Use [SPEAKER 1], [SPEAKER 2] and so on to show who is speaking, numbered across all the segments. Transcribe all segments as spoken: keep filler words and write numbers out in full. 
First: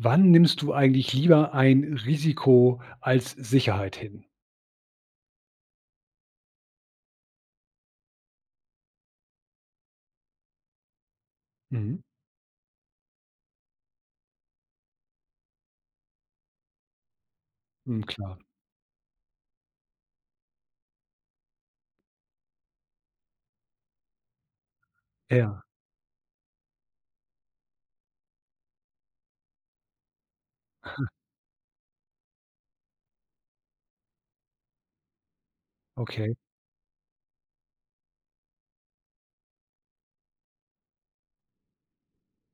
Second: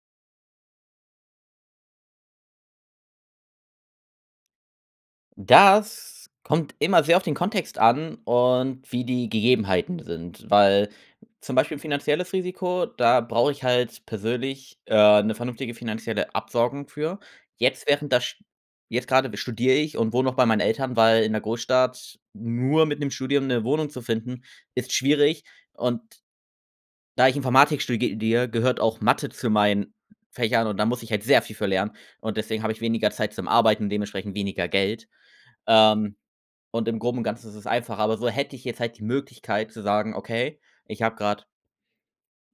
[SPEAKER 1] Wann nimmst du eigentlich lieber ein Risiko als Sicherheit hin?
[SPEAKER 2] Das kommt immer sehr auf den Kontext an und wie die Gegebenheiten sind, weil zum Beispiel
[SPEAKER 1] Mhm.
[SPEAKER 2] finanzielles Risiko, da brauche ich halt persönlich, äh, 'ne vernünftige finanzielle Absorgung für. Jetzt,
[SPEAKER 1] Mhm,
[SPEAKER 2] während das
[SPEAKER 1] klar.
[SPEAKER 2] sch jetzt grade b studiere ich und wohne noch bei meinen Eltern, weil in 'ner Großstadt nur mit 'nem Studium 'ne Wohnung zu finden, ist schwierig.
[SPEAKER 1] Ja.
[SPEAKER 2] Und da ich Informatik sturgedier gehört auch Mathe zu meinen Fächern und da muss ich halt sehr viel für lernen. Und deswegen habe ich weniger Zeit zum Arbeiten und dementsprechend weniger Geld. Ähm,
[SPEAKER 1] Okay.
[SPEAKER 2] und im Groben und Ganzen ist es einfacher, aber so hätte ich jetzt halt die Möglichkeit zu sagen: "Okay, ich habe grade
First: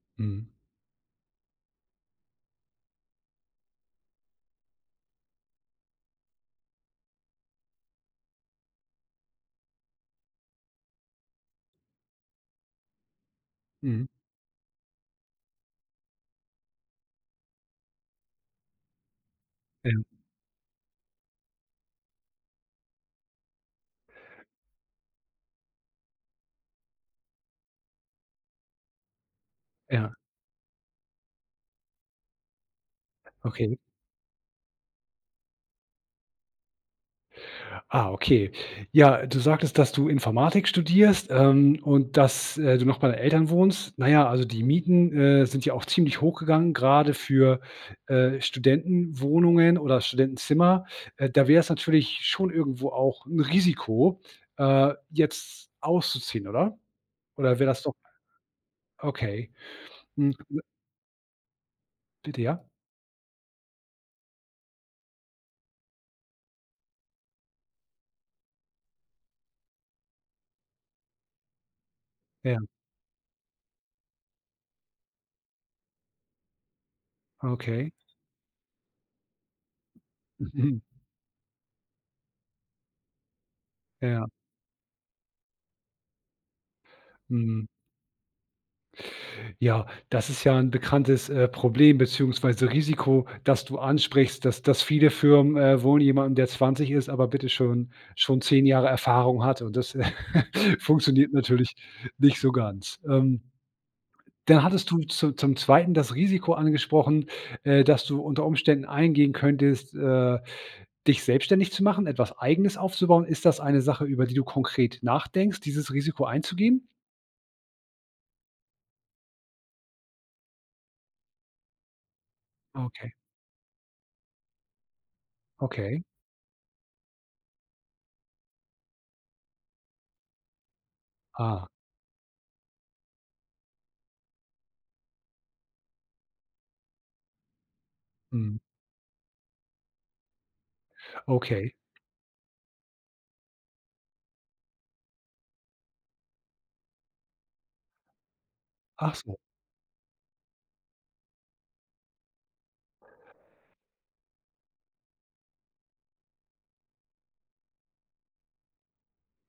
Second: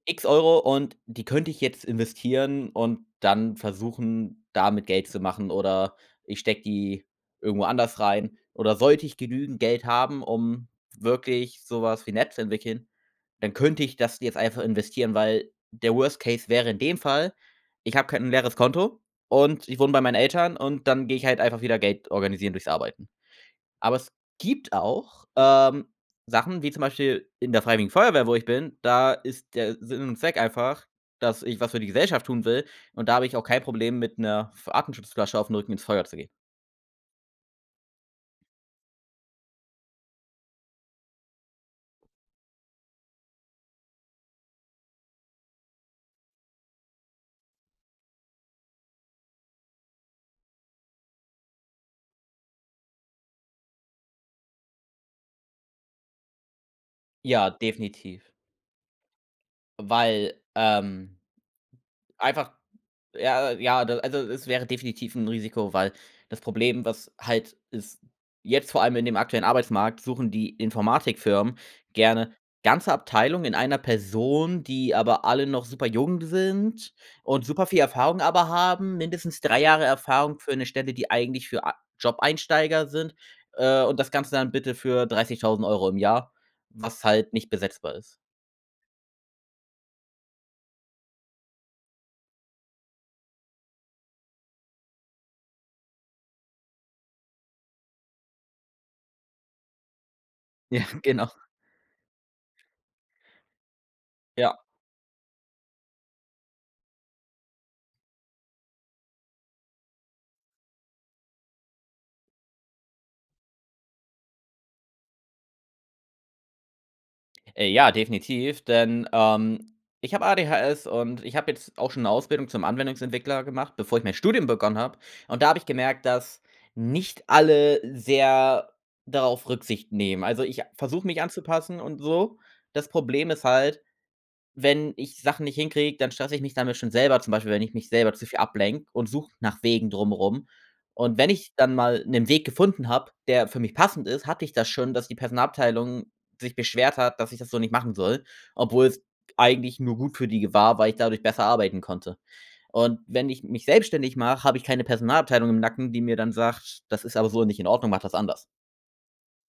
[SPEAKER 2] X
[SPEAKER 1] Mhm.
[SPEAKER 2] Euro und die könnte ich jetzt investieren, und dann versuchen, damit Geld zu machen." Oder ich stecke die irgendwo anders rein. Oder sollte ich genügend Geld haben, um wirklich so was wie 'ne App zu entwickeln, dann könnte ich
[SPEAKER 1] Mhm.
[SPEAKER 2] das jetzt einfach investieren, weil der Worst Case wäre in dem Fall, ich habe kein 'n leeres Konto und ich wohne bei
[SPEAKER 1] Ähm.
[SPEAKER 2] meinen Eltern und dann gehe ich halt einfach wieder Geld organisieren durchs Arbeiten. Aber es gibt auch, ähm, Sachen wie zum Beispiel in der freiwilligen Feuerwehr, wo ich bin, da ist der Sinn
[SPEAKER 1] Ja.
[SPEAKER 2] und Zweck einfach, dass ich was für die Gesellschaft tun will, und da habe ich auch kein
[SPEAKER 1] Okay.
[SPEAKER 2] Problem, mit 'ner Atemschutzflasche auf 'n Rücken ins Feuer zu gehen.
[SPEAKER 1] Ah, okay. Ja, du sagtest, dass du Informatik studierst, ähm, und dass, äh, du noch bei deinen Eltern wohnst. Na ja, also die Mieten, äh, sind ja auch ziemlich hochgegangen, gerade für, äh, Studentenwohnungen oder Studentenzimmer. Äh, da wär's natürlich schon irgendwo auch 'n Risiko, äh, jetzt auszuziehen, oder?
[SPEAKER 2] Ja,
[SPEAKER 1] Oder wäre das doch
[SPEAKER 2] definitiv.
[SPEAKER 1] Okay. Hm,
[SPEAKER 2] Weil,
[SPEAKER 1] m
[SPEAKER 2] ähm
[SPEAKER 1] Bitte
[SPEAKER 2] einfach
[SPEAKER 1] ja.
[SPEAKER 2] ja, ja du also, es wäre definitiv 'n Risiko, weil das Problem, was halt ist jetzt vor allem in dem aktuellen Arbeitsmarkt suchen die Informatikfirmen gerne
[SPEAKER 1] Ja.
[SPEAKER 2] ganze Abteilungen in einer Person, die aber alle noch superjung sind und superviel
[SPEAKER 1] Okay.
[SPEAKER 2] Erfahrung aber haben, mindestens drei Jahre Erfahrung für 'ne
[SPEAKER 1] Mhm.
[SPEAKER 2] Stelle, die eigentlich für a Jobeinsteiger sind, äh, und das
[SPEAKER 1] Ja.
[SPEAKER 2] Ganze dann bitte für dreißigtausend Euro im Jahr, was halt nicht
[SPEAKER 1] Mhm.
[SPEAKER 2] besetzbar ist.
[SPEAKER 1] Ja, das ist ja 'n bekanntes, äh, Problem beziehungsweise Risiko, das du ansprichst, dass das viele Firmen, äh, wohl jemandem, der zwanzig ist, aber bitte schon schon zehn Jahre Erfahrung hat und das
[SPEAKER 2] Ja, genau.
[SPEAKER 1] funktioniert natürlich nicht so ganz, ähm.
[SPEAKER 2] Ja.
[SPEAKER 1] Dann hattest du zu zum Zweiten das Risiko angesprochen, äh, dass du unter Umständen eingehen könntest äh, dich selbstständig zu machen, etwas Eigenes aufzubauen. Ist das eine Sache, über die du konkret nachdenkst, dieses Risiko einzugehen?
[SPEAKER 2] Äh, ja, definitiv, denn, ähm, ich habe ADHS und ich habe jetzt auch schon 'ne Ausbildung zum
[SPEAKER 1] Okay.
[SPEAKER 2] Anwendungsentwickler gemacht, bevor ich mein Studium begonnen habe, und da habe ich
[SPEAKER 1] Okay.
[SPEAKER 2] gemerkt, dass nicht alle sehr darauf Rücksicht nehmen. Also ich a versuche mich
[SPEAKER 1] Ah.
[SPEAKER 2] anzupassen und so. Das Problem ist halt, wenn ich Sachen nicht hinkriege, dann stresse ich mich damit schon selber zum Beispiel, wenn ich mich selber zu viel
[SPEAKER 1] Mhm.
[SPEAKER 2] ablenke und suche nach Wegen drumrum. Und wenn ich
[SPEAKER 1] Okay.
[SPEAKER 2] dann mal 'nen Weg gefunden habe, der für mich passend ist, hatte ich das schon, dass die Personalabteilung sich beschwert hat, dass ich das so nicht machen soll, obwohl's
[SPEAKER 1] Ach so.
[SPEAKER 2] eigentlich nur gut für die g war, weil ich dadurch besser arbeiten konnte. Und wenn ich mich selbstständig mache, habe ich keine Personalabteilung im Nacken, die mir dann sagt: „Das ist aber so nicht in Ordnung, mache das anders.‟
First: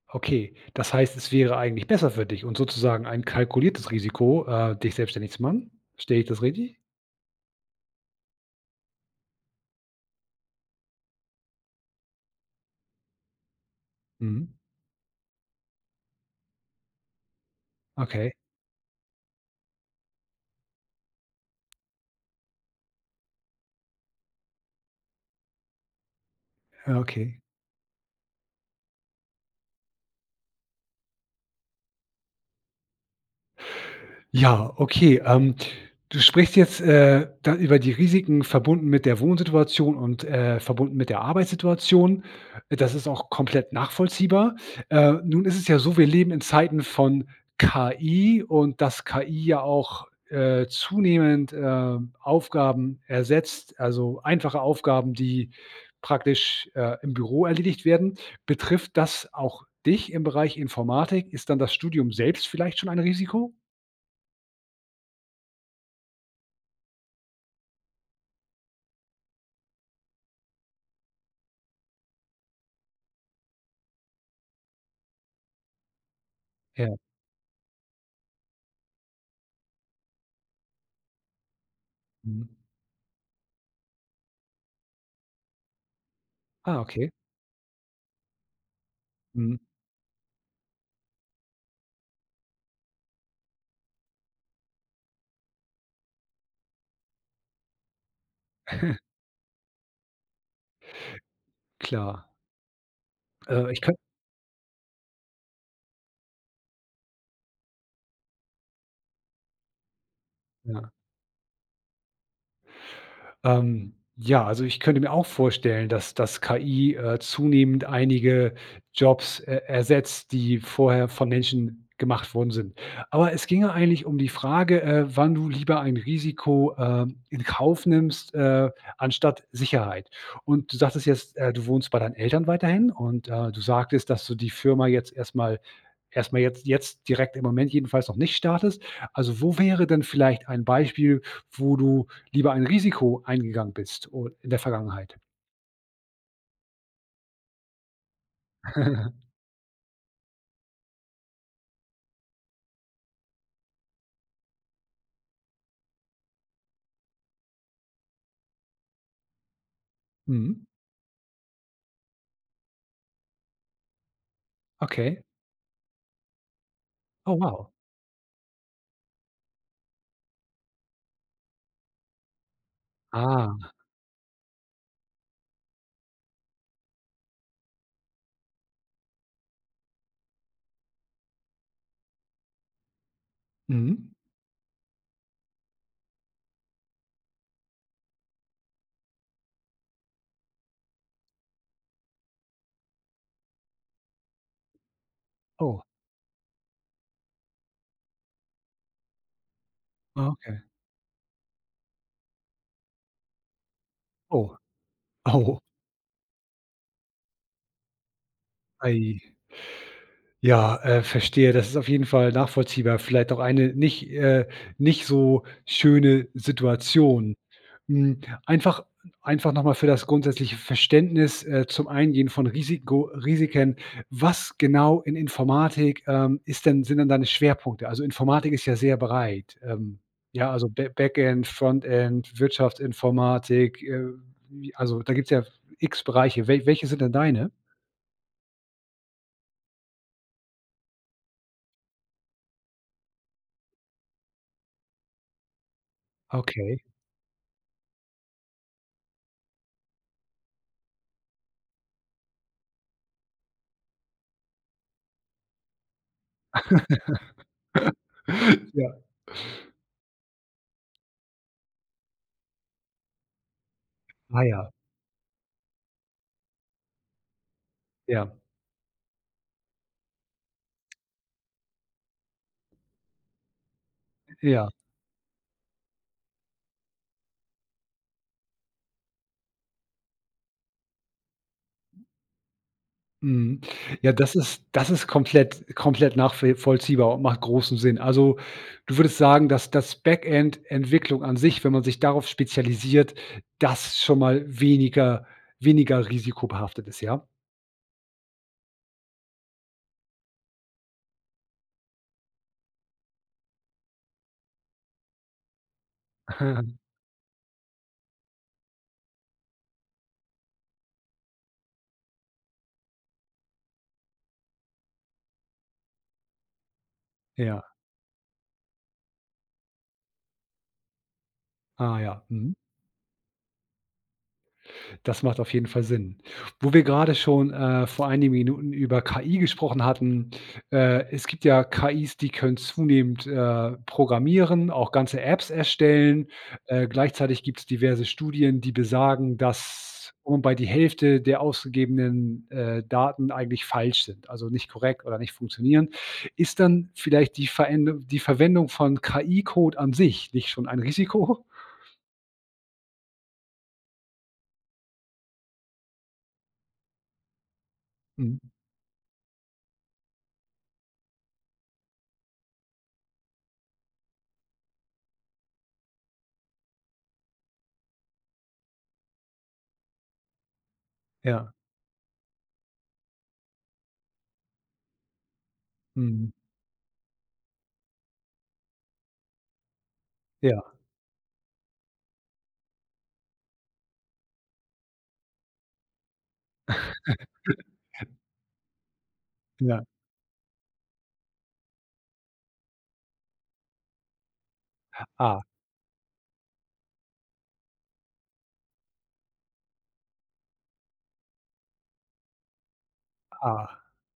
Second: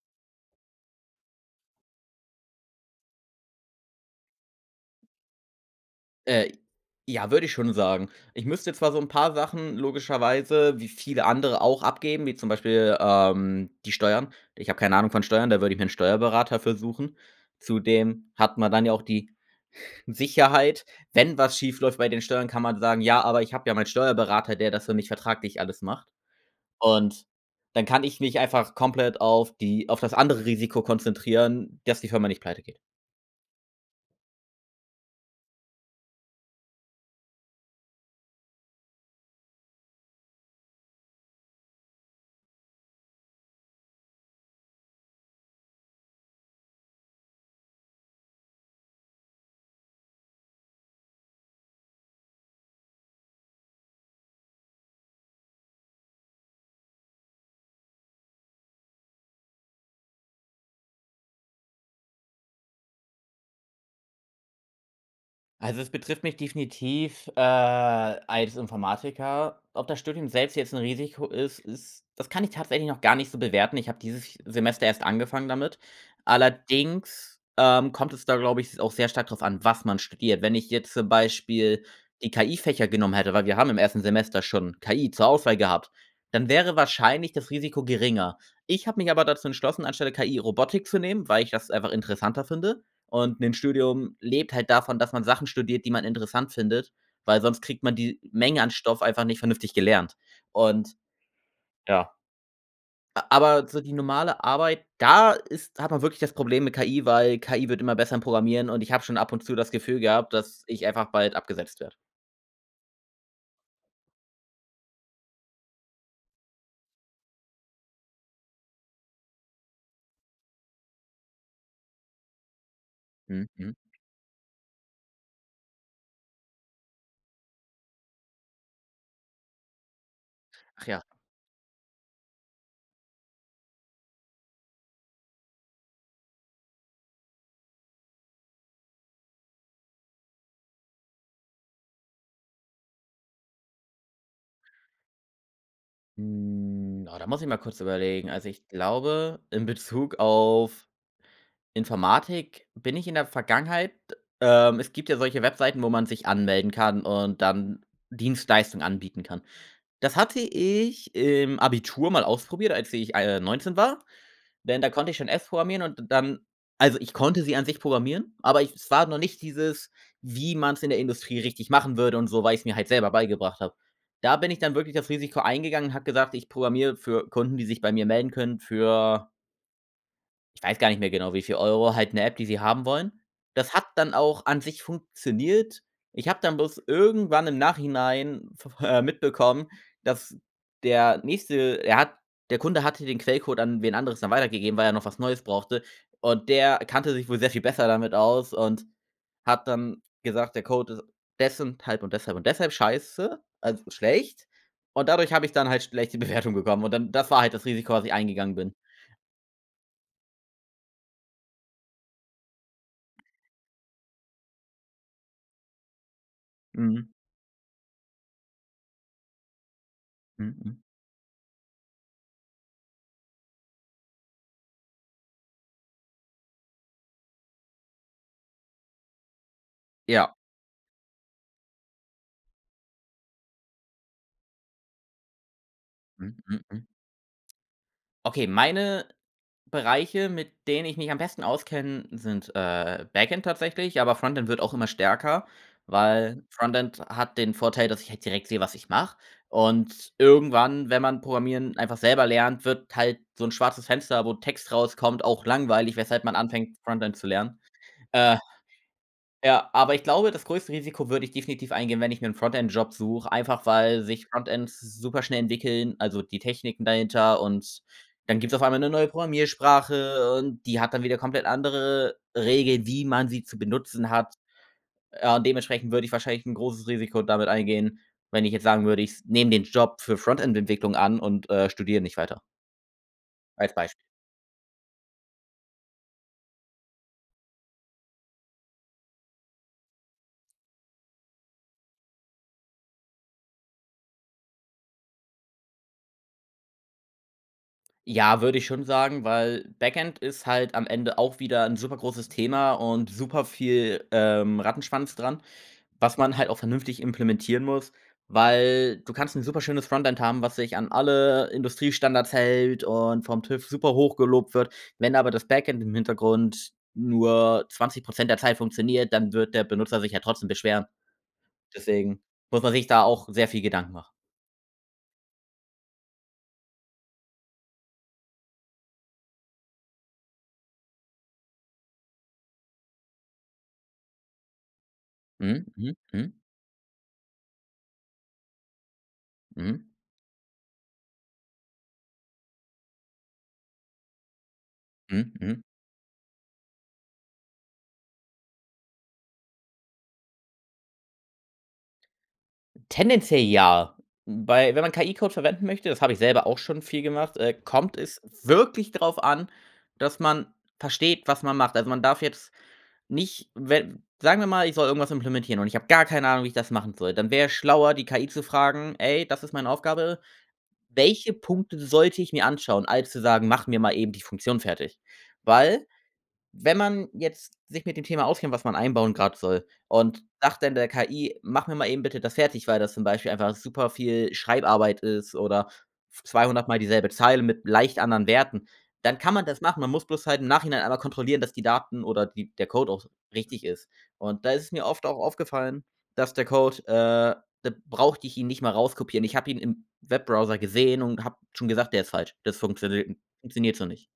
[SPEAKER 1] Okay, das heißt, es wäre eigentlich besser für dich und sozusagen ein kalkuliertes Risiko, äh, dich selbstständig zu machen. Verstehe ich das
[SPEAKER 2] Äh,
[SPEAKER 1] richtig?
[SPEAKER 2] ja, würde ich schon sagen. Ich müsste zwar so 'n paar Sachen logischerweise wie viele andere auch abgeben, wie zum Beispiel, ähm, die Steuern.
[SPEAKER 1] Mhm.
[SPEAKER 2] Ich habe keine Ahnung von Steuern, da würde ich mir 'n Steuerberater für suchen. Zudem
[SPEAKER 1] Okay.
[SPEAKER 2] hat man dann ja auch die Sicherheit, wenn was schief läuft bei den Steuern, kann man sagen: „Ja, aber ich habe ja meinen Steuerberater, der das für mich vertraglich alles macht.“
[SPEAKER 1] Ja.
[SPEAKER 2] Und
[SPEAKER 1] Okay.
[SPEAKER 2] dann kann ich mich einfach komplett auf die auf das andere Risiko konzentrieren, dass die Firma nicht pleite geht.
[SPEAKER 1] Ja, okay. Ähm, du sprichst jetzt, äh, da über die Risiken verbunden mit der Wohnsituation und, äh, verbunden mit der Arbeitssituation. Das ist auch komplett nachvollziehbar. Äh, nun ist es ja so, wir leben in Zeiten von KI und dass KI ja auch, äh, zunehmend, äh, Aufgaben ersetzt, also einfache Aufgaben, die praktisch, äh, im Büro erledigt werden. Betrifft das auch dich im Bereich Informatik? Ist dann das Studium selbst vielleicht schon ein Risiko?
[SPEAKER 2] Also, es betrifft mich definitiv, äh, als Informatiker. Ob das Studium selbst jetzt 'n Risiko ist ist, das kann ich tatsächlich noch gar nicht so bewerten. Ich habe dieses Semester erst angefangen damit.
[SPEAKER 1] Ja.
[SPEAKER 2] Allerdings, ähm, kommt es da, glaube ich, auch sehr stark drauf an, was man studiert. Wenn ich jetzt zum Beispiel die
[SPEAKER 1] Mhm.
[SPEAKER 2] KI-Fächer genommen hätte, weil wir haben im ersten Semester schon KI zur Auswahl gehabt, dann wäre
[SPEAKER 1] Ah, okay.
[SPEAKER 2] wahrscheinlich das Risiko geringer. Ich habe mich aber dazu
[SPEAKER 1] Mhm.
[SPEAKER 2] entschlossen, anstelle KI Robotik zu nehmen, weil ich das einfach interessanter finde. Und, ‘n Studium lebt halt davon, dass man Sachen studiert, die man interessant findet, weil sonst kriegt man die Menge an Stoff einfach nicht vernünftig gelernt und ja.
[SPEAKER 1] Klar.
[SPEAKER 2] A aber
[SPEAKER 1] Äh,
[SPEAKER 2] so
[SPEAKER 1] ich
[SPEAKER 2] die
[SPEAKER 1] könnt
[SPEAKER 2] normale Arbeit, da ist hat man wirklich das Problem mit KI, weil KI wird immer besser im Programmieren und ich habe schon ab und zu das Gefühl gehabt, dass ich
[SPEAKER 1] Ja.
[SPEAKER 2] einfach bald abgesetzt werde.
[SPEAKER 1] Ähm, ja. Also, ich könnte mir auch vorstellen, dass dass KI, äh, zunehmend einige Jobs er ersetzt, die vorher von Menschen gemacht worden sind. Aber es
[SPEAKER 2] Mhm,
[SPEAKER 1] ginge
[SPEAKER 2] mhm.
[SPEAKER 1] eigentlich um die Frage, äh, wann du lieber ein Risiko, äh, in Kauf nimmst, äh, anstatt Sicherheit. Und, du
[SPEAKER 2] Ach ja.
[SPEAKER 1] sagtest jetzt, äh, du wohnst bei deinen Eltern weiterhin und, äh, du sagtest, dass du die Firma jetzt erst mal erst mal jetzt jetzt direkt im Moment jedenfalls noch nicht startest. Also, wo wäre denn vielleicht ein Beispiel, wo du lieber ein Risiko eingegangen bist o in der Vergangenheit?
[SPEAKER 2] Hm. Oh, da muss ich mal kurz überlegen. Also, ich glaube, in Bezug auf Informatik bin ich in der Vergangenheit ähm, es gibt ja solche Webseiten, wo man sich anmelden kann und dann Dienstleistungen anbieten kann. Das hatte
[SPEAKER 1] Mhm.
[SPEAKER 2] ich im Abitur mal ausprobiert, als ich, ah, äh, neunzehn war, denn da konnte ich
[SPEAKER 1] Okay.
[SPEAKER 2] schon S programmieren und dann also ich
[SPEAKER 1] Oh,
[SPEAKER 2] konnte sie an
[SPEAKER 1] wow.
[SPEAKER 2] sich programmieren, aber ich es war noch nicht dieses, wie man's in der Industrie richtig machen würde und so, weil ich's mir halt selber beigebracht
[SPEAKER 1] Ah.
[SPEAKER 2] habe. Da bin ich dann wirklich das Risiko eingegangen und habe gesagt: „Ich programmiere für Kunden, die sich bei mir melden können für‟ weiß gar nicht mehr genau, wie viel Euro halt 'ne App, die sie haben wollen. Das hat dann
[SPEAKER 1] Mhm.
[SPEAKER 2] auch an sich funktioniert. Ich habe dann bloß irgendwann im Nachhinein v äh, mitbekommen, dass der nächste er hat der Kunde hatte den Quellcode an wen anderes dann weitergegeben, weil er noch was Neues brauchte.
[SPEAKER 1] Oh.
[SPEAKER 2] Und der kannte sich wohl sehr viel besser damit aus und hat dann
[SPEAKER 1] Ah,
[SPEAKER 2] gesagt: „Der
[SPEAKER 1] okay.
[SPEAKER 2] Code ist des und halb und deshalb und deshalb scheiße“, also schlecht,
[SPEAKER 1] Oh.
[SPEAKER 2] und dadurch habe ich
[SPEAKER 1] Oh.
[SPEAKER 2] dann halt schlechte Bewertungen bekommen und dann das war halt das Risiko, was ich eingegangen bin.
[SPEAKER 1] Ai. Ja, äh, verstehe. Das ist auf jeden Fall nachvollziehbar. Vielleicht auch eine nicht äh, nicht so schöne
[SPEAKER 2] Mhm.
[SPEAKER 1] Situation. Hm, einfach einfach noch mal für das grundsätzliche
[SPEAKER 2] Mhm.
[SPEAKER 1] Verständnis, äh, zum Eingehen von Risiko Risiken: Was genau in Informatik, ähm, ist denn sind denn deine Schwerpunkte? Also Informatik ist ja sehr breit. Ähm,
[SPEAKER 2] Ja.
[SPEAKER 1] ja, also Ba Backend, Frontend, Wirtschaftsinformatik. Äh, wie also da gibt's ja x
[SPEAKER 2] Hm.
[SPEAKER 1] Bereiche.
[SPEAKER 2] Hm.
[SPEAKER 1] We welche
[SPEAKER 2] Hm.
[SPEAKER 1] sind denn deine?
[SPEAKER 2] Okay, meine Bereiche, mit denen ich mich am besten auskenne, sind, äh, Backend tatsächlich, aber Frontend wird auch immer stärker, weil
[SPEAKER 1] Okay.
[SPEAKER 2] Frontend hat den Vorteil, dass ich halt direkt sehe, was ich mache. Und irgendwann, wenn man Programmieren einfach selber lernt, wird halt so 'n schwarzes Fenster, wo Text rauskommt, auch langweilig, weshalb man anfängt, Frontend zu lernen. Äh,
[SPEAKER 1] Ja.
[SPEAKER 2] ja, aber ich glaube, das größte Risiko würde ich definitiv eingehen, wenn ich mir 'n Frontend-Job suche, einfach weil sich
[SPEAKER 1] Ah,
[SPEAKER 2] Frontend
[SPEAKER 1] ja.
[SPEAKER 2] s superschnell entwickeln also die Techniken dahinter. Und
[SPEAKER 1] Ja.
[SPEAKER 2] dann gibt's auf einmal 'ne neue Programmiersprache und die hat dann wieder komplett andere Regeln, wie man sie zu benutzen hat.
[SPEAKER 1] Ja.
[SPEAKER 2] Ja, und dementsprechend würde ich wahrscheinlich 'n großes Risiko damit eingehen, wenn ich jetzt sagen würde, ich nehme den Job für Frontend-Entwicklung an und, äh, studiere nicht weiter.
[SPEAKER 1] Mhm.
[SPEAKER 2] Als Beisp
[SPEAKER 1] Ja, das ist das ist komplett komplett nachvi vollziehbar und macht großen Sinn. Also du würdest sagen, dass dass Backend-Entwicklung an sich wenn man sich darauf spezialisiert, das schon mal weniger weniger risikobehaftet ist, ja?
[SPEAKER 2] Ja, würde ich schon sagen, weil Backend ist halt am Ende auch wieder 'n super großes Thema und super viel, ähm, Rattenschwanz dran, was man halt auch vernünftig implementieren muss, weil du kannst 'n superschönes Frontend haben, was sich an alle Industriestandards hält und vom TÜV super hoch gelobt wird. Wenn aber das Backend im Hintergrund
[SPEAKER 1] Ja.
[SPEAKER 2] nur zwanzig Prozent der Zeit funktioniert, dann wird der Benutzer sich ja trotzdem beschweren.
[SPEAKER 1] Ah,
[SPEAKER 2] Deswegen
[SPEAKER 1] ja. Mhm.
[SPEAKER 2] muss man sich da auch sehr viel Gedanken machen.
[SPEAKER 1] Das macht auf jeden Fall Sinn. Wo wir grade schon, äh, vor einigen Minuten über KI gesprochen hatten äh, es gibt ja KIs, die können zunehmend, äh, programmieren, auch ganze Apps
[SPEAKER 2] Mhm. Mhm.
[SPEAKER 1] erstellen.
[SPEAKER 2] Mhm.
[SPEAKER 1] Äh, gleichzeitig gibt's diverse Studien, die besagen,
[SPEAKER 2] Mhm.
[SPEAKER 1] dass wobei die Hälfte der ausgegebenen, äh, Daten eigentlich falsch sind, also nicht korrekt oder nicht
[SPEAKER 2] Mhm. Mhm.
[SPEAKER 1] funktionieren. Ist dann vielleicht die Verendung die Verwendung von KI-Code an sich nicht schon ein Risiko?
[SPEAKER 2] Tendenziell ja. Wobei, wenn man KI-Code verwenden möchte das habe ich selber auch schon viel gemacht, äh, kommt es
[SPEAKER 1] Mhm.
[SPEAKER 2] wirklich drauf an, dass man versteht, was man macht. Also, man darf jetzt nicht, wenn sagen wir mal, ich soll irgendwas implementieren und ich habe gar keine Ahnung, wie ich das machen soll. Dann wär es schlauer, die KI zu fragen: „Ey, das ist meine Aufgabe. Welche
[SPEAKER 1] Ja.
[SPEAKER 2] Punkte sollte ich mir anschauen?‟ als zu sagen: „Mach mir mal eben die Funktion fertig.‟ Weil,
[SPEAKER 1] Mhm.
[SPEAKER 2] wenn man jetzt sich mit dem Thema auskennt, was man einbauen grad soll, und sagt
[SPEAKER 1] Ja.
[SPEAKER 2] dann der KI: „Mach mir mal eben bitte das fertig.‟, weil das zum Beispiel einfach super viel Schreibarbeit ist oder zweihundert Mal dieselbe Zeile mit leicht anderen Werten, dann kann man das machen.
[SPEAKER 1] Ja.
[SPEAKER 2] Man muss bloß halt im Nachhinein einmal kontrollieren, dass die Daten oder die der Code auch richtig ist. Und da ist mir oft auch
[SPEAKER 1] Ah.
[SPEAKER 2] aufgefallen, dass der Code äh, da brauchte ich ihn nicht mal rauskopieren. Ich habe ihn im Webbrowser gesehen und habe schon gesagt: „Der ist falsch, das funktioniert funktioniert
[SPEAKER 1] Ah.
[SPEAKER 2] so nicht.‟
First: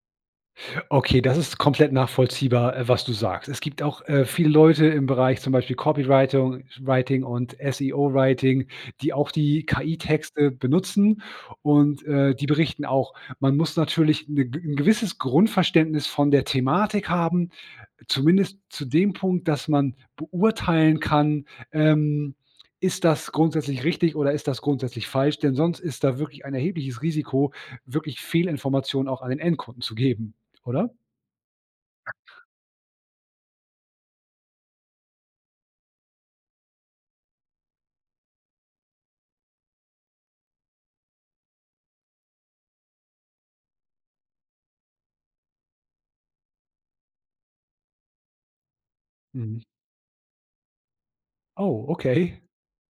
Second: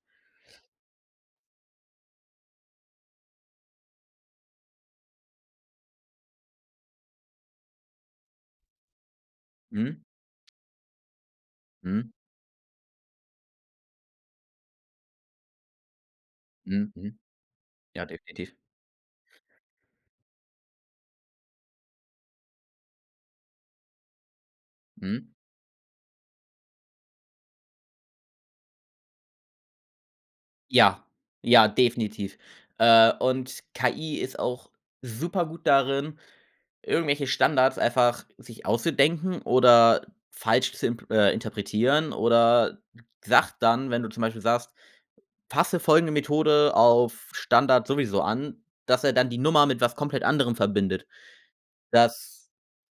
[SPEAKER 1] Okay, das ist komplett nachvollziehbar, äh, was du sagst. Es gibt auch, äh, viele Leute im Bereich, zum Beispiel Copywritung writing und SEO-Writing, die auch die
[SPEAKER 2] Mhm.
[SPEAKER 1] KI-Texte benutzen und,
[SPEAKER 2] Mhm.
[SPEAKER 1] äh, die berichten auch, man muss natürlich 'n 'n gewisses Grundverständnis von der
[SPEAKER 2] Mhm.
[SPEAKER 1] Thematik
[SPEAKER 2] Mhm.
[SPEAKER 1] haben,
[SPEAKER 2] Ja, definitiv.
[SPEAKER 1] zumindest zu dem Punkt, dass man beurteilen kann, ähm, ist das grundsätzlich richtig oder ist das grundsätzlich
[SPEAKER 2] Mhm.
[SPEAKER 1] falsch. Denn sonst ist da wirklich ein erhebliches Risiko, wirklich Fehlinformationen auch an den Endkunden zu geben, oder?
[SPEAKER 2] Ja, ja,
[SPEAKER 1] [unintelligible]
[SPEAKER 2] definitiv. Äh, und KI ist auch super gut darin, irgendwelche Standards einfach sich auszudenken oder falsch zu impl äh, interpretieren oder sagt dann, wenn du zum Beispiel sagst: „Fasse folgende Methode auf Standard sowieso an“, dass er dann die
[SPEAKER 1] Mhm.
[SPEAKER 2] Nummer mit was komplett anderem verbindet.
[SPEAKER 1] Oh, okay.
[SPEAKER 2] Das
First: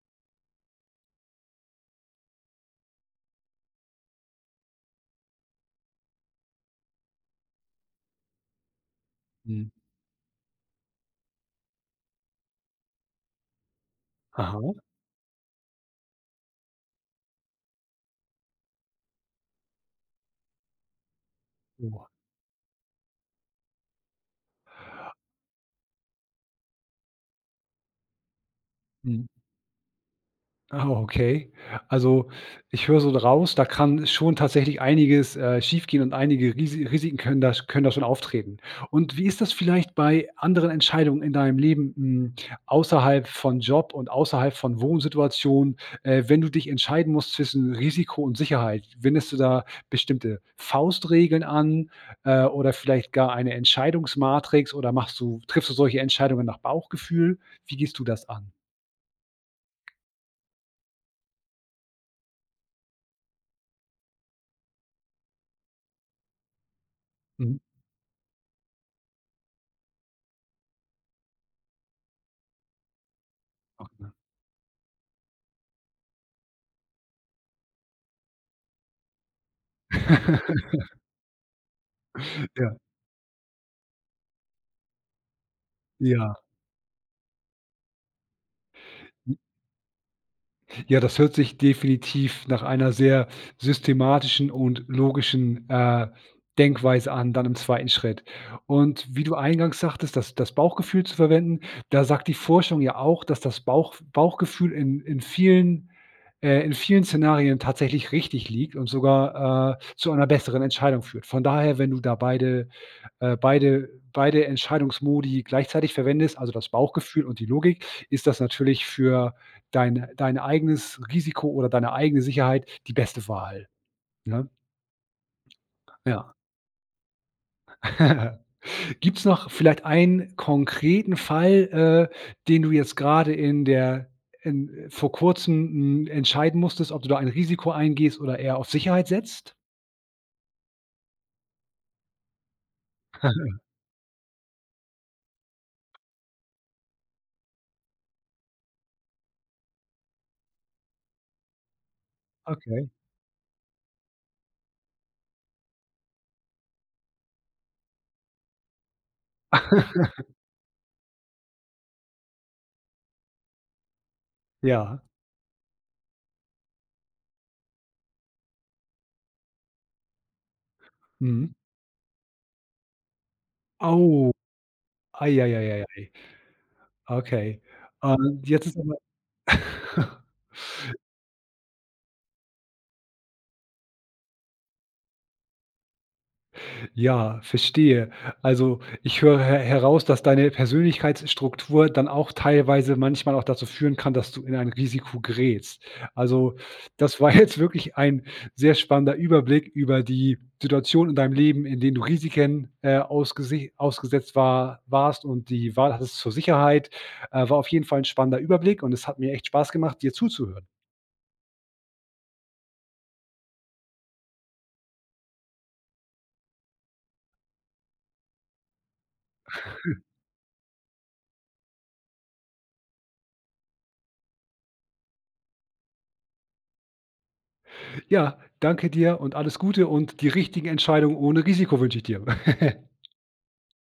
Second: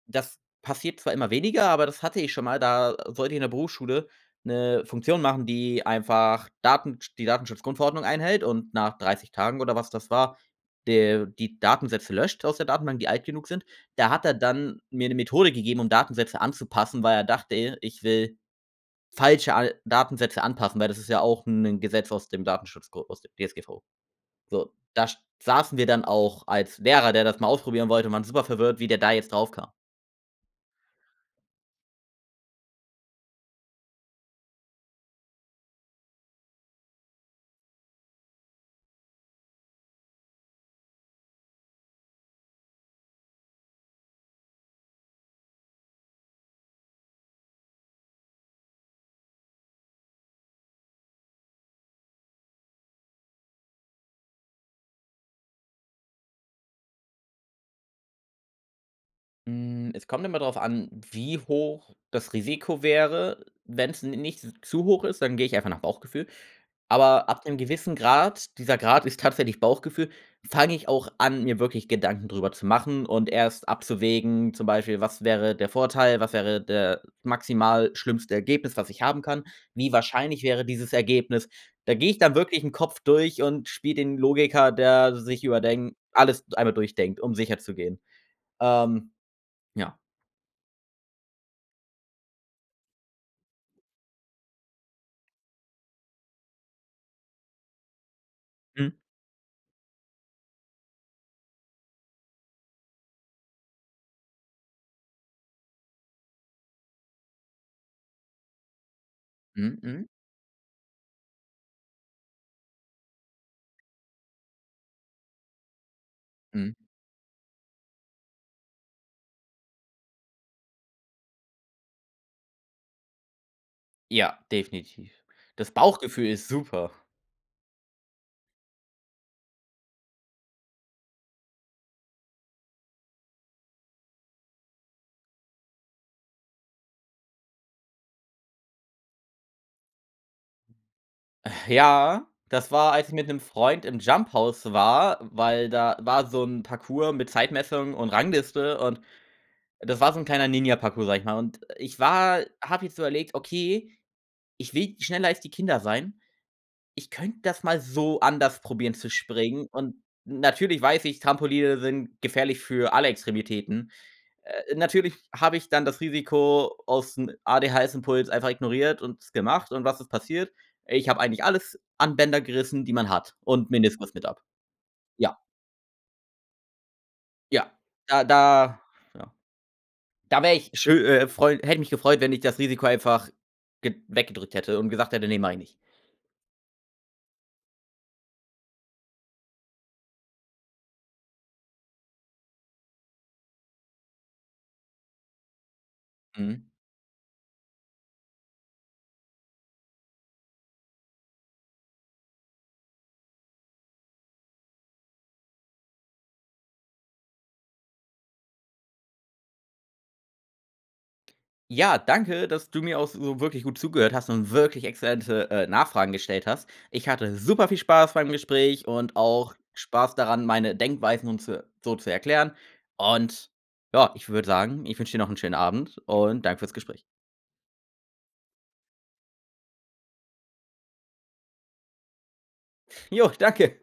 [SPEAKER 2] das passiert zwar immer weniger, aber das hatte ich schon mal. Da sollte ich in der Berufsschule 'ne Funktion machen, die einfach Datensch die Datenschutzgrundverordnung einhält und nach dreißig Tagen
[SPEAKER 1] Mhm.
[SPEAKER 2] oder was das war, de die Datensätze löscht aus der Datenbank, die alt genug sind. Da hat er
[SPEAKER 1] Aha.
[SPEAKER 2] dann mir 'ne Methode gegeben, um Datensätze anzupassen, weil er dachte, ich will falsche al Datensätze anpassen, weil das ist ja auch 'n
[SPEAKER 1] [unintelligible]
[SPEAKER 2] Gesetz aus dem Datenschutzgo aus dem DSGVO. So, da st saßen wir dann auch als Lehrer, der das mal ausprobieren wollte, und waren super verwirrt, wie der da
[SPEAKER 1] Mhm.
[SPEAKER 2] jetzt drauf kam.
[SPEAKER 1] Ah, okay. Also, ich höre so raus, da kann schon tatsächlich einiges, äh, schiefgehen und einige Risi Risiken können da sch können da schon auftreten. Und wie ist das vielleicht bei anderen Entscheidungen in deinem Leben, hm, außerhalb von Job und außerhalb von Wohnsituation, äh, wenn du dich entscheiden musst zwischen Risiko und Sicherheit? Wendest du da bestimmte Faustregeln an, äh, oder vielleicht gar eine Entscheidungsmatrix oder machst du triffst du solche Entscheidungen nach Bauchgefühl? Wie gehst du das an?
[SPEAKER 2] Hm, es kommt immer drauf an, wie hoch das Risiko wäre. Wenn's n nicht z zu hoch ist, dann gehe ich einfach nach Bauchgefühl. Aber ab 'nem
[SPEAKER 1] Mhm.
[SPEAKER 2] gewissen Grad, dieser Grad ist tatsächlich Bauchgefühl, fange ich auch an, mir wirklich Gedanken drüber zu machen und erst
[SPEAKER 1] Ach ja.
[SPEAKER 2] abzuwägen, zum Beispiel was wäre der Vorteil, was wäre der maximal schlimmste Ergebnis, was ich haben kann? Wie wahrscheinlich wäre dieses Ergebnis? Da gehe ich dann wirklich im
[SPEAKER 1] Ja.
[SPEAKER 2] Kopf durch und spiele den Logiker, der sich überdenk
[SPEAKER 1] Ja.
[SPEAKER 2] alles einmal durchdenkt, um sicher zu gehen. Ähm,
[SPEAKER 1] [unintelligible]
[SPEAKER 2] ja.
[SPEAKER 1] Ja, das hört sich definitiv nach einer sehr systematischen und logischen, äh, Denkweise an, dann im zweiten Schritt.
[SPEAKER 2] Mhm.
[SPEAKER 1] Und wie du eingangs sagtest, das das Bauchgefühl zu verwenden, da sagt die Forschung ja auch, dass das Bauchf Bauchgefühl in in vielen äh, in vielen Szenarien tatsächlich richtig liegt und sogar,
[SPEAKER 2] Mhm.
[SPEAKER 1] äh,
[SPEAKER 2] Mhm.
[SPEAKER 1] zu einer besseren Entscheidung führt. Von daher, wenn du da beide äh, beide beide Entscheidungsmodi gleichzeitig verwendest, also das
[SPEAKER 2] Mhm.
[SPEAKER 1] Bauchgefühl und die Logik, ist das natürlich für deine dein eigenes Risiko oder deine eigene Sicherheit die beste Wahl,
[SPEAKER 2] Ja,
[SPEAKER 1] ne?
[SPEAKER 2] definitiv. Das Bauchgefühl
[SPEAKER 1] Ja.
[SPEAKER 2] ist super.
[SPEAKER 1] Gibt's noch vielleicht einen konkreten Fall, äh, den du jetzt gerade in der in vor Kurzem, h m, entscheiden musstest, ob du da ein Risiko eingehst oder eher auf Sicherheit setzt?
[SPEAKER 2] Ja, das war, als ich mit 'nem Freund im Jumphouse war, weil da war so 'n Parkour mit Zeitmessung und Rangliste und das war so 'n kleiner Ninja Parcour, sage ich mal. Und, ich war habe
[SPEAKER 1] Okay.
[SPEAKER 2] jetzt überlegt: „Okay, ich will schneller als die Kinder sein. Ich könnte das mal so anders probieren, zu springen,“ und natürlich weiß ich, Trampoline sind gefährlich für alle Extremitäten. Äh,
[SPEAKER 1] Ja.
[SPEAKER 2] natürlich habe ich dann das Risiko aus 'n ADHS-Impuls einfach ignoriert und es gemacht, und was ist passiert? Ich habe eigentlich
[SPEAKER 1] Mhm.
[SPEAKER 2] alles an Bänder gerissen, die man hat und Meniskus mit
[SPEAKER 1] Au.
[SPEAKER 2] ab. Ja.
[SPEAKER 1] Ei, ei, ei, ei, ei. Okay,
[SPEAKER 2] Ja,
[SPEAKER 1] ah,
[SPEAKER 2] da
[SPEAKER 1] jetzt ist
[SPEAKER 2] da,
[SPEAKER 1] noch mal
[SPEAKER 2] ja. Da wäre ich schö äh, freu hätte mich gefreut, wenn ich das Risiko einfach ge weggedrückt hätte und gesagt hätte: „Ne, mache ich nicht“.
[SPEAKER 1] Ja, verstehe. Also, ich höre he heraus, dass deine Persönlichkeitsstruktur dann auch teilweise manchmal auch dazu führen kann, dass du in ein Risiko gerätst. Also,
[SPEAKER 2] Mhm.
[SPEAKER 1] das war jetzt wirklich ein sehr spannender Überblick über die Situation in deinem Leben, in denen du Risiken, äh, ausgese ausgesetzt war warst und die Wahl hattest zur Sicherheit, äh, war auf jeden Fall 'n spannender Überblick und es hat mir echt Spaß gemacht, dir zuzuhören.
[SPEAKER 2] Ja, danke, dass du mir auch so wirklich gut zugehört hast und wirklich exzellente, äh, Nachfragen gestellt hast. Ich hatte superviel Spaß beim Gespräch und auch Spaß daran, meine Denkweisen und zo so zu erklären. Und ja, ich würde sagen, ich wünsche dir noch 'n schönen Abend und danke für's Gespräch.
[SPEAKER 1] Ja, danke dir und alles Gute und die richtigen Entscheidung ohne Risiko wünsche ich dir.
[SPEAKER 2] Jo, danke.